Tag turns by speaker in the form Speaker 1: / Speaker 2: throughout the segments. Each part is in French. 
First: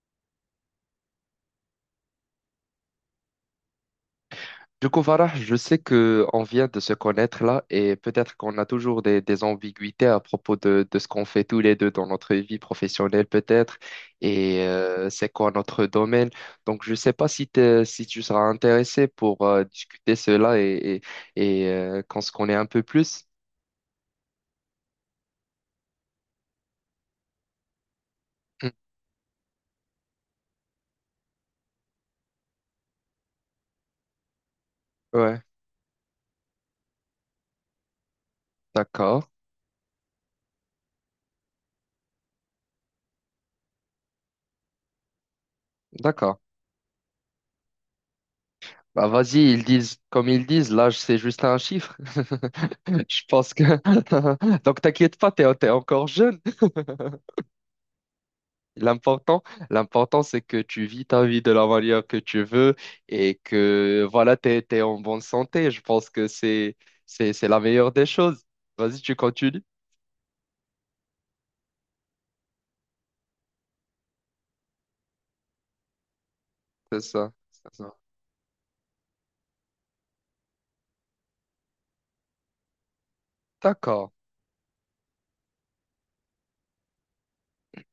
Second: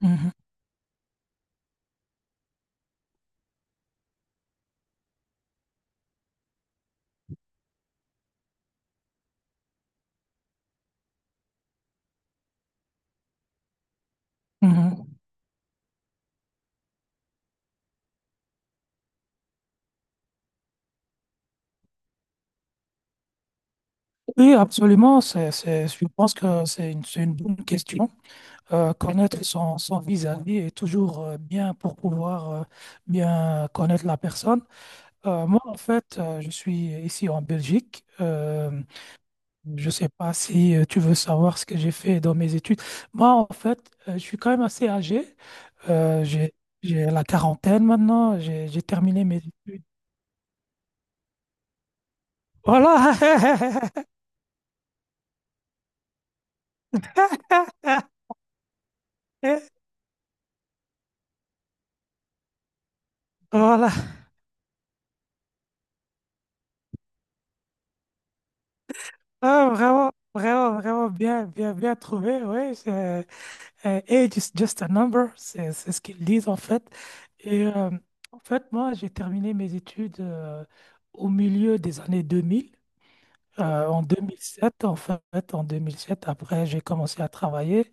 Speaker 1: Mhm,
Speaker 2: Du coup, Farah, je sais que on vient de se connaître là et peut-être qu'on a toujours des ambiguïtés à propos de ce qu'on fait tous les deux dans notre vie professionnelle peut-être et
Speaker 1: mhm.
Speaker 2: c'est quoi notre domaine. Donc, je ne sais pas si, si tu seras intéressé pour discuter cela et qu'on se connaît un peu plus.
Speaker 1: Oui, absolument. Je pense que c'est une bonne question.
Speaker 2: Hmm.
Speaker 1: Connaître son vis-à-vis est toujours bien pour pouvoir bien connaître la personne.
Speaker 2: Ouais,
Speaker 1: Moi, en fait, je suis ici en Belgique.
Speaker 2: d'accord,
Speaker 1: Je ne sais pas si tu veux savoir ce que j'ai fait dans mes études. Moi, en fait, je suis quand même assez âgé. Euh,
Speaker 2: d'accord.
Speaker 1: j'ai, j'ai la quarantaine maintenant. J'ai
Speaker 2: Bah,
Speaker 1: terminé
Speaker 2: vas-y,
Speaker 1: mes
Speaker 2: ils
Speaker 1: études.
Speaker 2: disent, comme ils disent, l'âge, c'est juste un chiffre.
Speaker 1: Voilà.
Speaker 2: Je pense que donc, t'inquiète pas, t'es encore jeune. L'important, l'important, c'est que tu vis ta vie de la manière que tu veux et
Speaker 1: Voilà.
Speaker 2: que voilà, t'es en bonne santé. Je pense que c'est la meilleure des choses. Vas-y, tu continues.
Speaker 1: Ah, vraiment, vraiment, vraiment bien, bien, bien trouvé, oui. Age is just a number, c'est ce qu'ils disent en fait.
Speaker 2: C'est ça.
Speaker 1: Et
Speaker 2: C'est ça.
Speaker 1: en fait, moi, j'ai terminé mes études au milieu des années 2000, en
Speaker 2: D'accord.
Speaker 1: 2007, en fait, en 2007. Après, j'ai commencé à travailler.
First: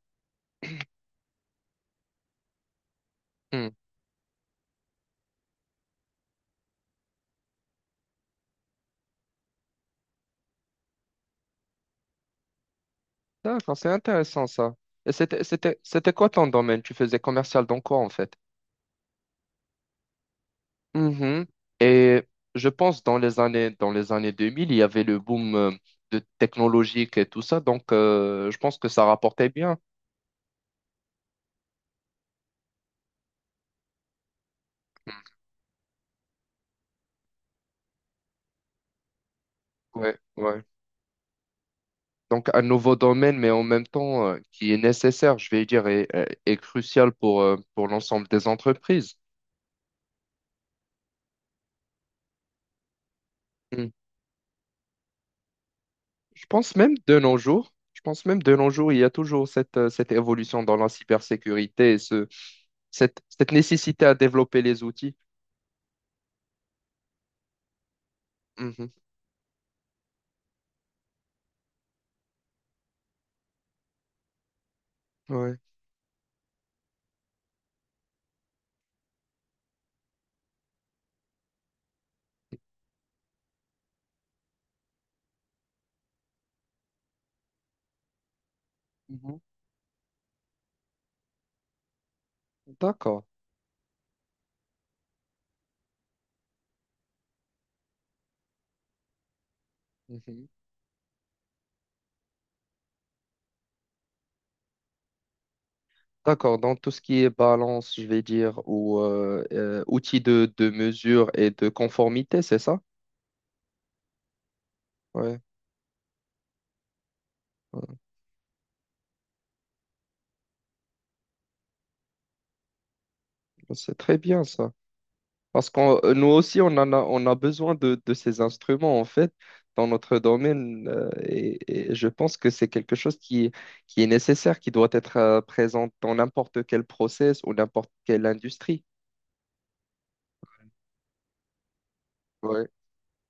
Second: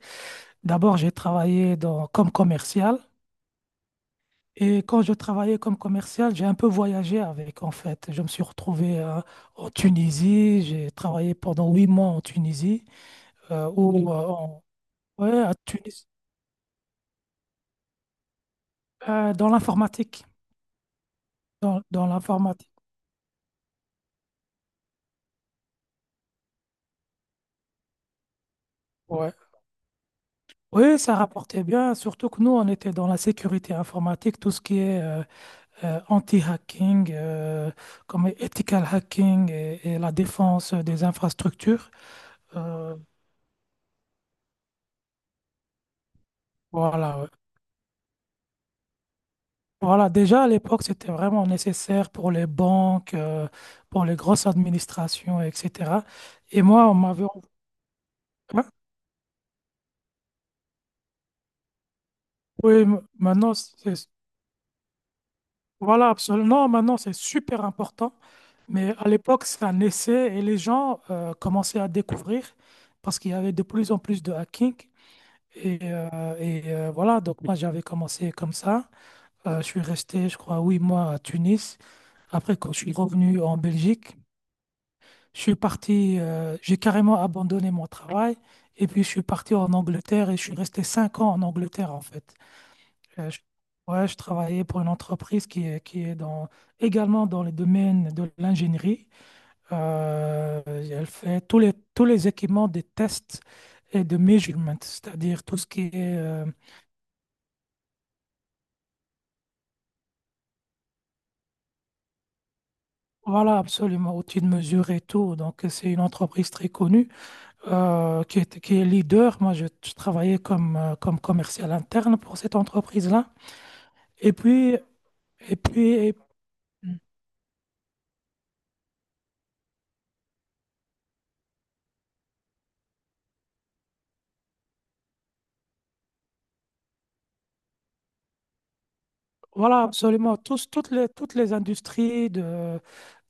Speaker 1: D'abord, j'ai travaillé dans, comme commercial.
Speaker 2: Hmm.
Speaker 1: Et quand je travaillais comme commercial, j'ai un peu voyagé avec, en fait. Je me suis retrouvé en Tunisie, j'ai travaillé pendant 8 mois en Tunisie. euh,
Speaker 2: D'accord, c'est
Speaker 1: ou euh,
Speaker 2: intéressant
Speaker 1: en-
Speaker 2: ça. Et
Speaker 1: ouais, à Tunis,
Speaker 2: c'était quoi ton domaine? Tu faisais commercial dans quoi en fait?
Speaker 1: dans l'informatique.
Speaker 2: Mhm.
Speaker 1: Dans
Speaker 2: Et je
Speaker 1: l'informatique,
Speaker 2: pense dans dans les années 2000, il y avait le boom de technologique et tout ça. Donc, je pense que ça
Speaker 1: ouais.
Speaker 2: rapportait bien.
Speaker 1: Oui, ça rapportait bien, surtout que nous, on était dans la sécurité informatique, tout ce qui est anti-hacking, comme ethical hacking et la
Speaker 2: Ouais.
Speaker 1: défense des infrastructures.
Speaker 2: Donc, un
Speaker 1: Euh,
Speaker 2: nouveau domaine, mais en même temps, qui est nécessaire, je vais dire, et et crucial
Speaker 1: voilà, ouais.
Speaker 2: pour l'ensemble des entreprises.
Speaker 1: Voilà, déjà à l'époque, c'était vraiment nécessaire pour les banques,
Speaker 2: Hmm.
Speaker 1: pour les grosses administrations, etc.
Speaker 2: Je
Speaker 1: Et
Speaker 2: pense
Speaker 1: moi, on
Speaker 2: même de
Speaker 1: m'avait.
Speaker 2: nos jours, je pense même de
Speaker 1: Hein.
Speaker 2: nos jours, il y a toujours cette évolution dans la cybersécurité et
Speaker 1: Oui,
Speaker 2: cette
Speaker 1: maintenant, c'est.
Speaker 2: nécessité à développer les outils.
Speaker 1: Voilà, absolument. Non, maintenant, c'est super important.
Speaker 2: Mhm.
Speaker 1: Mais à l'époque, c'est un essai et les gens commençaient à découvrir parce qu'il y avait de plus en plus de hacking.
Speaker 2: Ouais.
Speaker 1: Et, euh, voilà, donc moi, j'avais commencé comme ça. Je suis resté, je crois, 8 mois à Tunis. Après, quand je suis revenu en Belgique, je suis parti, j'ai carrément abandonné mon travail. Et puis, je suis
Speaker 2: Mhm.
Speaker 1: parti en Angleterre et je suis resté 5 ans en Angleterre, en fait.
Speaker 2: D'accord.
Speaker 1: Euh, je- ouais, je travaillais pour une entreprise qui est dans, également dans le domaine de l'ingénierie.
Speaker 2: Mhm.
Speaker 1: Elle fait tous les équipements de tests et de measurement, c'est-à-dire tout ce qui est,
Speaker 2: D'accord. Dans tout ce qui est balance, je vais dire, ou outils de mesure et de conformité, c'est ça?
Speaker 1: voilà, absolument, outils de mesure et tout.
Speaker 2: Ouais.
Speaker 1: Donc, c'est une entreprise très connue
Speaker 2: Ouais.
Speaker 1: qui est leader. Moi, je travaillais comme, comme commercial interne pour cette entreprise-là.
Speaker 2: C'est très
Speaker 1: Et
Speaker 2: bien ça.
Speaker 1: puis, et
Speaker 2: Parce
Speaker 1: puis,
Speaker 2: que
Speaker 1: et-
Speaker 2: nous aussi, on a besoin de ces instruments, en fait, dans notre domaine. Et je pense que c'est quelque chose qui est nécessaire, qui doit être présent dans n'importe quel process ou n'importe quelle industrie.
Speaker 1: voilà, absolument. Toutes les industries
Speaker 2: Ouais.
Speaker 1: de,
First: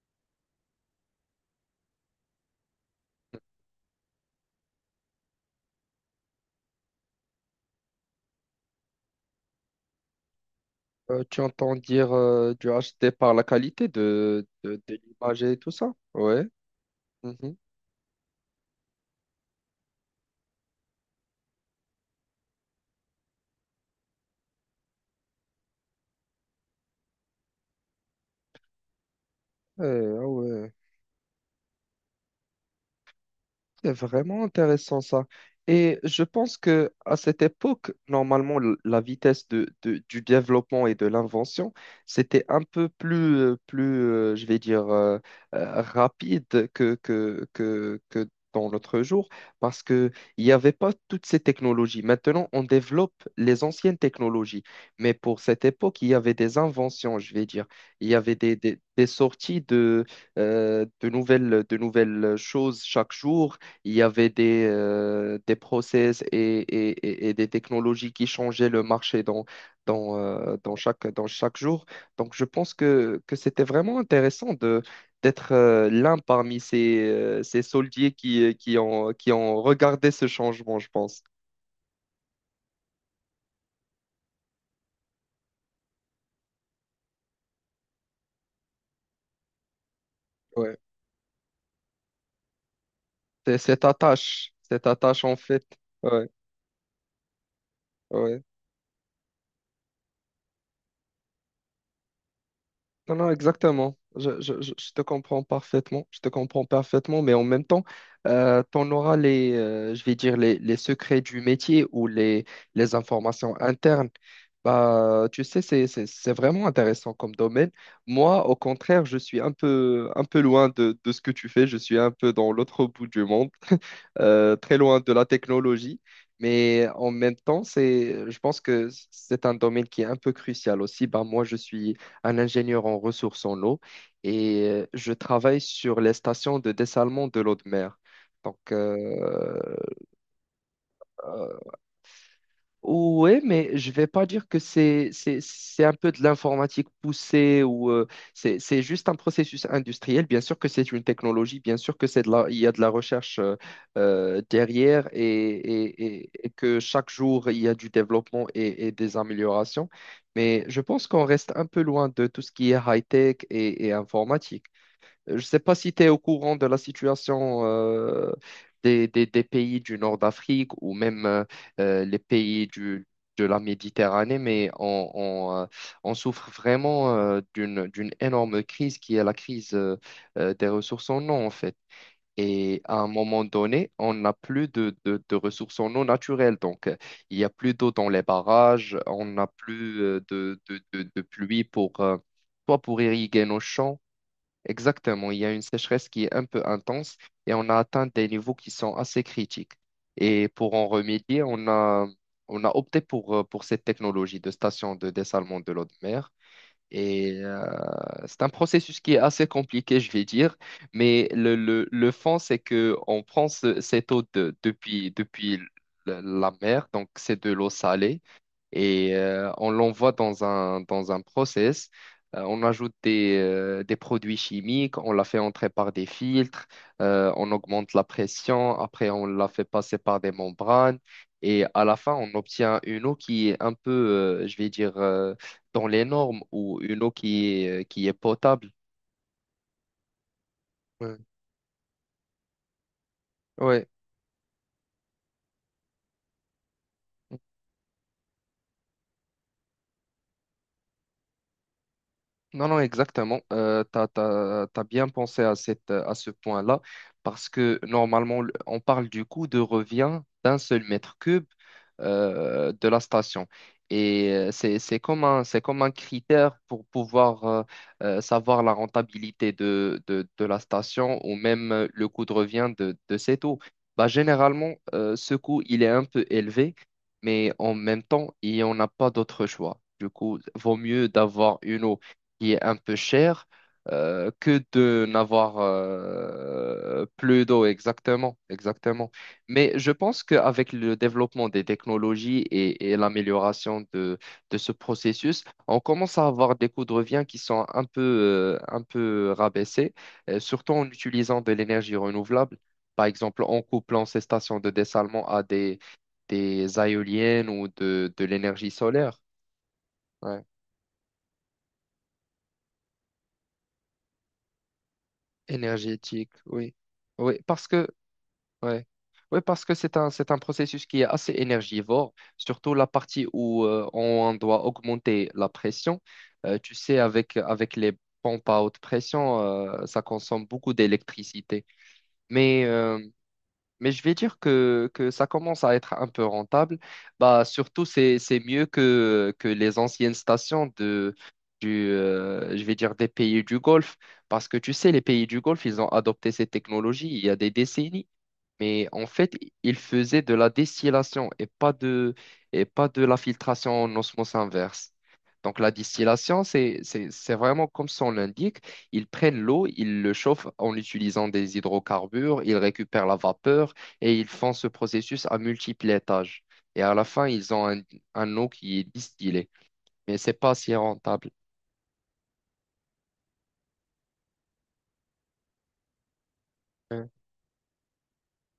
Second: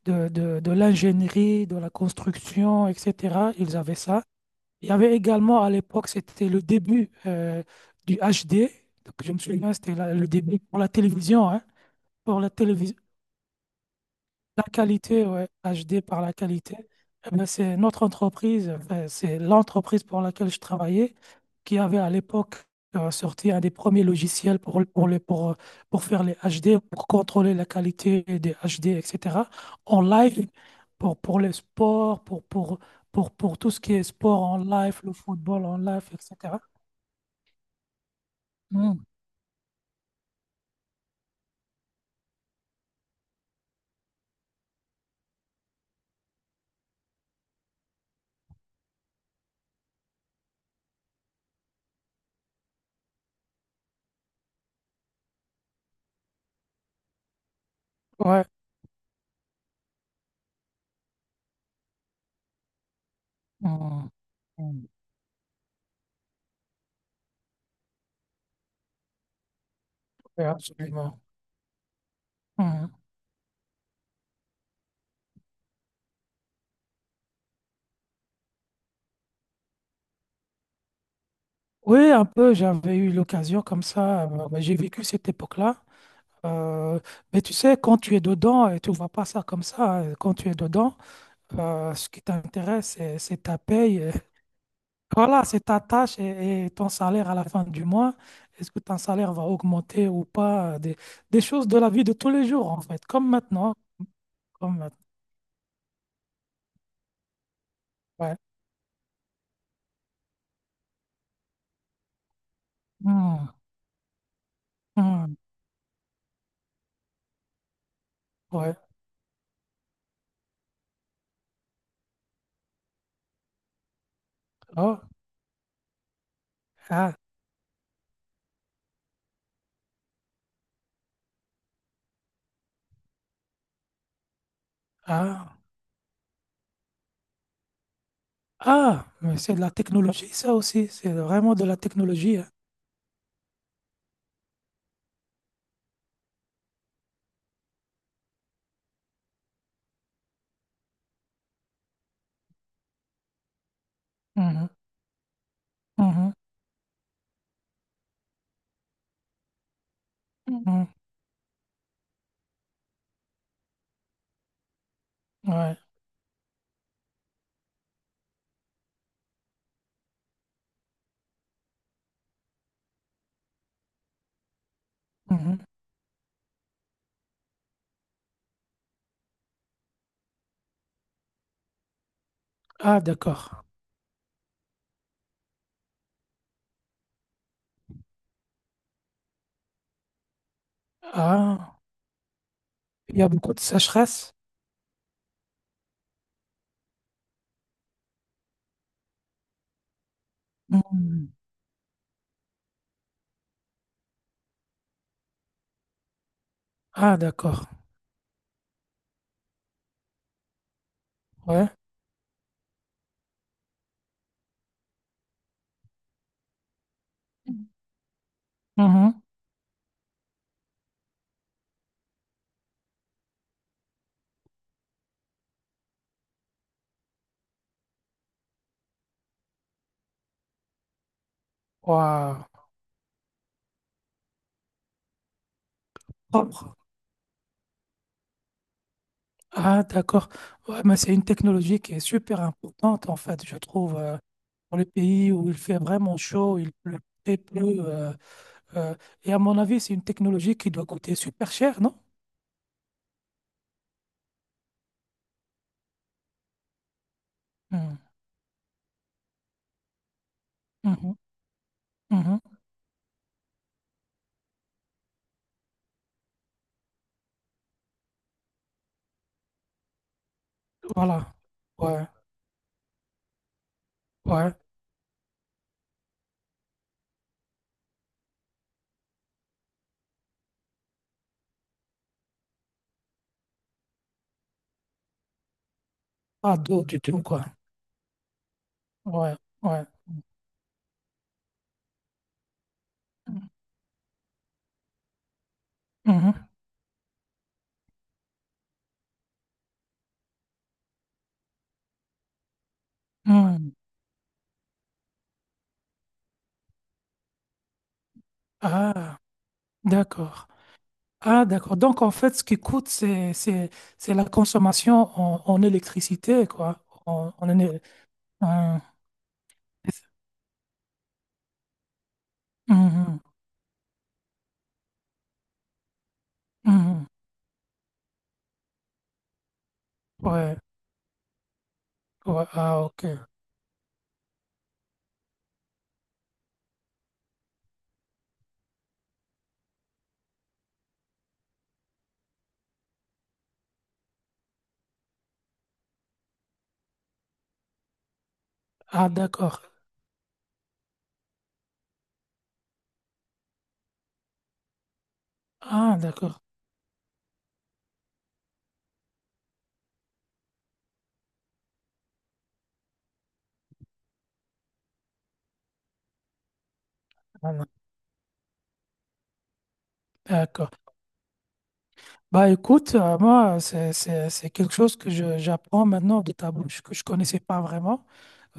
Speaker 1: de, de, de l'ingénierie, de la construction, etc. Ils avaient ça. Il y avait également à l'époque, c'était le début du HD. Donc, je me souviens, c'était le début pour la
Speaker 2: Tu
Speaker 1: télévision. Hein.
Speaker 2: entends dire
Speaker 1: Pour la
Speaker 2: du
Speaker 1: télévision,
Speaker 2: HD par la qualité
Speaker 1: la
Speaker 2: de
Speaker 1: qualité,
Speaker 2: l'image
Speaker 1: ouais,
Speaker 2: et tout ça?
Speaker 1: HD par la
Speaker 2: Ouais.
Speaker 1: qualité, eh ben,
Speaker 2: Mhm.
Speaker 1: c'est notre entreprise, enfin, c'est l'entreprise pour laquelle je travaillais qui avait à l'époque sorti un des premiers logiciels pour, le- pour, les- pour faire les HD, pour contrôler la qualité des HD, etc. En
Speaker 2: Ah
Speaker 1: live,
Speaker 2: ouais.
Speaker 1: pour les sports, pour tout ce
Speaker 2: C'est
Speaker 1: qui est sport
Speaker 2: vraiment
Speaker 1: en live,
Speaker 2: intéressant
Speaker 1: le
Speaker 2: ça.
Speaker 1: football en
Speaker 2: Et
Speaker 1: live,
Speaker 2: je pense
Speaker 1: etc.
Speaker 2: que à cette époque, normalement, la
Speaker 1: Mm.
Speaker 2: vitesse de, du développement et de l'invention, c'était un peu plus, plus je vais dire, rapide que dans notre jour, parce qu'il n'y avait pas toutes ces technologies. Maintenant, on développe les anciennes technologies. Mais pour cette époque, il y avait des inventions, je vais dire. Il y avait
Speaker 1: Ouais.
Speaker 2: des sorties de de nouvelles choses chaque jour. Il y
Speaker 1: Mm.
Speaker 2: avait
Speaker 1: Mm.
Speaker 2: des process et des technologies qui changeaient le marché
Speaker 1: Ouais, absolument.
Speaker 2: dans chaque jour. Donc, je pense que c'était vraiment intéressant de, d'être l'un parmi ces soldiers qui, qui ont regardé ce changement, je pense.
Speaker 1: Oui, un peu, j'avais eu l'occasion comme ça. Bah, j'ai vécu cette époque-là. Euh, mais tu sais, quand tu es dedans, et tu ne vois pas ça comme ça. Hein, quand tu es
Speaker 2: Ouais.
Speaker 1: dedans, ce qui t'intéresse, c'est
Speaker 2: C'est
Speaker 1: ta paye.
Speaker 2: cette attache en
Speaker 1: Voilà, c'est
Speaker 2: fait.
Speaker 1: ta tâche
Speaker 2: Ouais,
Speaker 1: et ton salaire à la fin du mois.
Speaker 2: ouais.
Speaker 1: Est-ce que ton salaire va augmenter ou pas? Des choses de la vie de tous les jours, en fait,
Speaker 2: Non,
Speaker 1: comme
Speaker 2: non,
Speaker 1: maintenant.
Speaker 2: exactement.
Speaker 1: Comme
Speaker 2: Je
Speaker 1: maintenant.
Speaker 2: te comprends parfaitement. Je te comprends parfaitement, mais en même temps, tu
Speaker 1: Ouais.
Speaker 2: en auras les, je vais dire, les secrets du métier ou les
Speaker 1: Hmm,
Speaker 2: informations internes. Bah,
Speaker 1: hmm,
Speaker 2: tu sais, c'est vraiment intéressant comme domaine. Moi, au
Speaker 1: ouais.
Speaker 2: contraire, je suis un peu loin de ce que tu fais. Je suis un peu dans l'autre bout du monde très loin
Speaker 1: Oh,
Speaker 2: de la technologie, mais en
Speaker 1: ah,
Speaker 2: même temps, je pense que c'est un domaine qui est un peu crucial aussi. Ben, moi, je suis un ingénieur en ressources en eau et je
Speaker 1: ah.
Speaker 2: travaille sur les stations de dessalement de l'eau de mer. Donc,
Speaker 1: Ah, mais c'est de la technologie, ça aussi. C'est vraiment de la technologie. Hein.
Speaker 2: oui, mais je vais pas dire que c'est un peu de l'informatique poussée ou c'est juste un processus industriel. Bien sûr que c'est une technologie, bien sûr que c'est de la, il y a de la recherche
Speaker 1: Mhm,
Speaker 2: derrière
Speaker 1: mhm,
Speaker 2: et que chaque jour il y a du développement et des améliorations. Mais je
Speaker 1: mhm,
Speaker 2: pense qu'on reste un peu loin de tout ce qui est high-tech et informatique. Je ne sais pas
Speaker 1: ouais,
Speaker 2: si tu es au courant de la situation des, des pays du nord d'Afrique ou même les pays de la Méditerranée, mais
Speaker 1: mhm.
Speaker 2: on souffre vraiment d'une énorme crise qui est la crise des ressources en eau, en fait. Et à
Speaker 1: Ah,
Speaker 2: un moment
Speaker 1: d'accord.
Speaker 2: donné, on n'a plus de, de ressources en eau naturelles. Donc, il n'y a plus d'eau dans les barrages, on n'a plus de pluie
Speaker 1: Ah,
Speaker 2: pour, soit pour
Speaker 1: il y a
Speaker 2: irriguer
Speaker 1: beaucoup de
Speaker 2: nos champs.
Speaker 1: sécheresse.
Speaker 2: Exactement, il y a une sécheresse qui est un peu intense et on a atteint des niveaux qui sont assez critiques. Et pour en
Speaker 1: Mhm.
Speaker 2: remédier, on a opté pour cette technologie de station de dessalement de l'eau de mer.
Speaker 1: Ah,
Speaker 2: Et
Speaker 1: d'accord.
Speaker 2: c'est un processus qui est assez compliqué, je vais dire, mais
Speaker 1: Ouais.
Speaker 2: le fond, c'est que on prend cette eau depuis, depuis la la mer, donc c'est de l'eau salée et
Speaker 1: Mhm.
Speaker 2: on l'envoie dans un process. On ajoute des produits chimiques, on la fait entrer par des filtres, on augmente la pression, après on la fait passer par des membranes et à la fin on
Speaker 1: Waouh.
Speaker 2: obtient une eau qui est un peu, je vais dire, dans les normes
Speaker 1: Propre.
Speaker 2: ou une eau qui est potable.
Speaker 1: Ah, d'accord. Ouais, mais c'est
Speaker 2: Ouais.
Speaker 1: une technologie qui est super importante, en fait, je
Speaker 2: Ouais.
Speaker 1: trouve, pour les pays où il fait vraiment chaud, il pleut très peu. euh, euh, et à mon avis, c'est une technologie qui doit coûter super cher, non?
Speaker 2: Non, non, exactement. Tu as, bien pensé à cette, à ce point-là parce que
Speaker 1: Mhm,
Speaker 2: normalement, on parle du coût de revient d'un seul
Speaker 1: mhm,
Speaker 2: mètre cube
Speaker 1: mhm.
Speaker 2: de la station. Et c'est comme un critère pour pouvoir savoir la rentabilité de, de la station
Speaker 1: Voilà.
Speaker 2: ou même
Speaker 1: Ouais,
Speaker 2: le coût de revient de cette eau. Bah,
Speaker 1: ouais.
Speaker 2: généralement, ce coût, il est un peu élevé, mais en même temps, il n'y en a pas d'autre choix. Du coup, vaut mieux d'avoir une eau qui est un peu cher que de n'avoir
Speaker 1: Pas d'eau du tout, quoi.
Speaker 2: plus d'eau. Exactement, exactement.
Speaker 1: Ouais,
Speaker 2: Mais
Speaker 1: ouais.
Speaker 2: je pense qu'avec le développement des technologies et l'amélioration de ce processus, on commence à
Speaker 1: Mhm,
Speaker 2: avoir des coûts de revient qui sont un peu rabaissés, surtout en utilisant de l'énergie renouvelable. Par exemple, en
Speaker 1: mhm.
Speaker 2: couplant ces stations de dessalement à des éoliennes ou de l'énergie
Speaker 1: Ah,
Speaker 2: solaire. Ouais.
Speaker 1: d'accord. Ah, d'accord. Donc, en fait, ce qui coûte, c'est la consommation en
Speaker 2: Énergétique,
Speaker 1: électricité,
Speaker 2: oui.
Speaker 1: quoi. En,
Speaker 2: Oui,
Speaker 1: en
Speaker 2: parce
Speaker 1: éner-
Speaker 2: que,
Speaker 1: en-
Speaker 2: ouais. Oui, parce que c'est un processus qui est assez énergivore, surtout la
Speaker 1: Mhm,
Speaker 2: partie où on doit augmenter la pression. Tu sais,
Speaker 1: mhm.
Speaker 2: avec les pompes à haute pression, ça consomme
Speaker 1: Ouais,
Speaker 2: beaucoup d'électricité.
Speaker 1: ouais.
Speaker 2: Mais
Speaker 1: Ah,
Speaker 2: euh,
Speaker 1: ok.
Speaker 2: mais je vais dire que ça commence à être un peu rentable. Bah, surtout, c'est mieux que les anciennes stations de, je vais dire des pays du Golfe. Parce que tu sais, les pays du Golfe, ils ont adopté ces technologies il y a des décennies. Mais en
Speaker 1: Ah,
Speaker 2: fait,
Speaker 1: d'accord.
Speaker 2: il faisait de la distillation et pas de la filtration en osmose inverse. Donc la
Speaker 1: Ah, d'accord.
Speaker 2: distillation, c'est vraiment comme son l'indique. Ils prennent l'eau, ils le chauffent en utilisant des hydrocarbures, ils récupèrent la vapeur et ils font ce processus à multiples étages. Et à la fin,
Speaker 1: Ah, non.
Speaker 2: un eau qui est distillée. Mais c'est pas si
Speaker 1: D'accord.
Speaker 2: rentable.
Speaker 1: Bah, écoute, moi, c'est quelque chose que j'apprends maintenant de ta bouche, que je
Speaker 2: Ouais,
Speaker 1: connaissais pas vraiment.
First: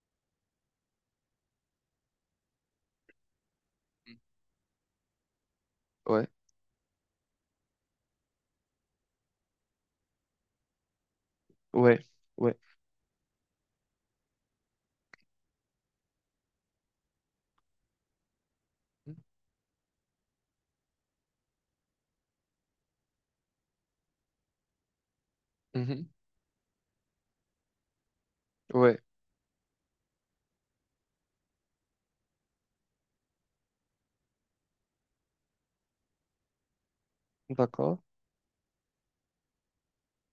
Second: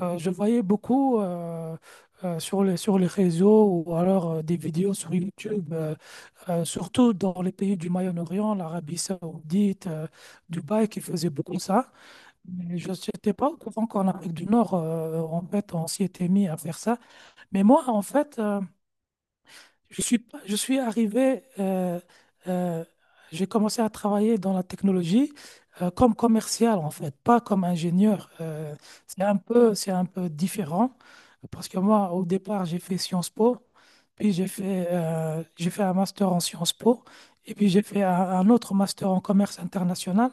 Speaker 1: Je voyais beaucoup sur les réseaux ou alors des vidéos sur YouTube,
Speaker 2: ouais,
Speaker 1: surtout dans les pays du Moyen-Orient, l'Arabie Saoudite, Dubaï, qui faisaient beaucoup ça.
Speaker 2: ouais. Ouais.
Speaker 1: Mais je n'étais pas au courant qu'en Afrique du Nord, en fait, on s'y était mis à faire ça. Mais moi, en fait, je suis, pas- je suis arrivé, euh, j'ai commencé à travailler dans la technologie
Speaker 2: Mhm.
Speaker 1: comme commercial en fait, pas comme ingénieur.
Speaker 2: Ouais,
Speaker 1: C'est un peu différent parce que moi, au départ, j'ai fait Sciences Po, puis j'ai fait un master en Sciences Po, et puis j'ai
Speaker 2: d'accord.
Speaker 1: fait un autre master en commerce international.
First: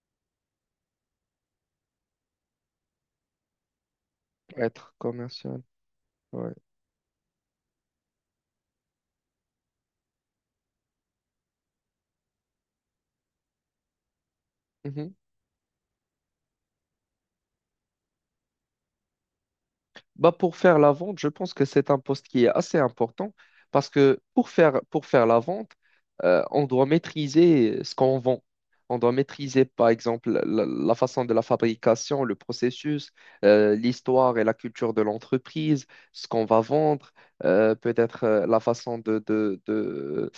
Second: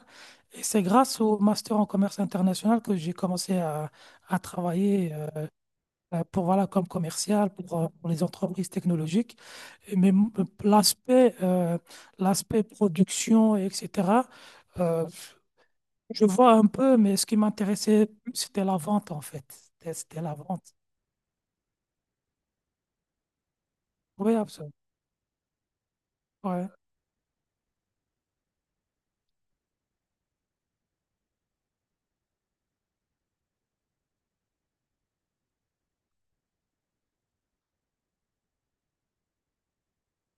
Speaker 1: Et c'est grâce au master en commerce international que j'ai commencé à
Speaker 2: Être
Speaker 1: travailler
Speaker 2: commercial.
Speaker 1: pour,
Speaker 2: Ouais.
Speaker 1: voilà, comme commercial pour les entreprises technologiques mais l'aspect l'aspect production, etc., euh,
Speaker 2: Mhm.
Speaker 1: je vois un peu, mais ce qui m'intéressait plus, c'était la vente, en fait. C'était
Speaker 2: Bah
Speaker 1: la
Speaker 2: pour
Speaker 1: vente.
Speaker 2: faire la vente, je pense que c'est un poste qui est assez important parce que
Speaker 1: Oui, absolument.
Speaker 2: pour faire la vente, on
Speaker 1: Ouais.
Speaker 2: doit maîtriser ce qu'on vend. On doit maîtriser, par exemple, la façon de la fabrication, le processus, l'histoire et la culture de l'entreprise, ce qu'on va vendre, peut-être la façon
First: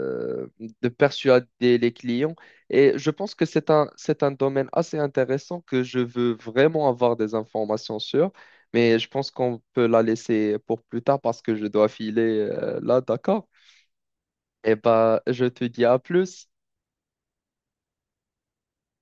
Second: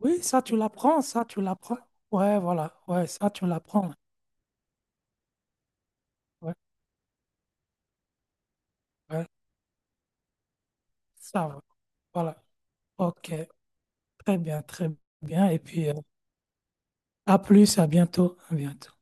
Speaker 1: Oui, ça, tu
Speaker 2: de
Speaker 1: l'apprends, ça, tu
Speaker 2: persuader
Speaker 1: l'apprends.
Speaker 2: les clients.
Speaker 1: Ouais, voilà.
Speaker 2: Et
Speaker 1: Ouais,
Speaker 2: je
Speaker 1: ça,
Speaker 2: pense que
Speaker 1: tu l'apprends.
Speaker 2: c'est un domaine assez intéressant que je veux
Speaker 1: Ouais,
Speaker 2: vraiment avoir des informations sur. Mais je
Speaker 1: ouais,
Speaker 2: pense qu'on peut la laisser pour plus tard parce
Speaker 1: ça,
Speaker 2: que
Speaker 1: va.
Speaker 2: je dois filer
Speaker 1: Voilà.
Speaker 2: là,
Speaker 1: OK.
Speaker 2: d'accord?
Speaker 1: Très bien,
Speaker 2: Eh
Speaker 1: très
Speaker 2: ben, je
Speaker 1: bien. Et
Speaker 2: te dis
Speaker 1: puis,
Speaker 2: à plus.
Speaker 1: à plus, à bientôt. À bientôt.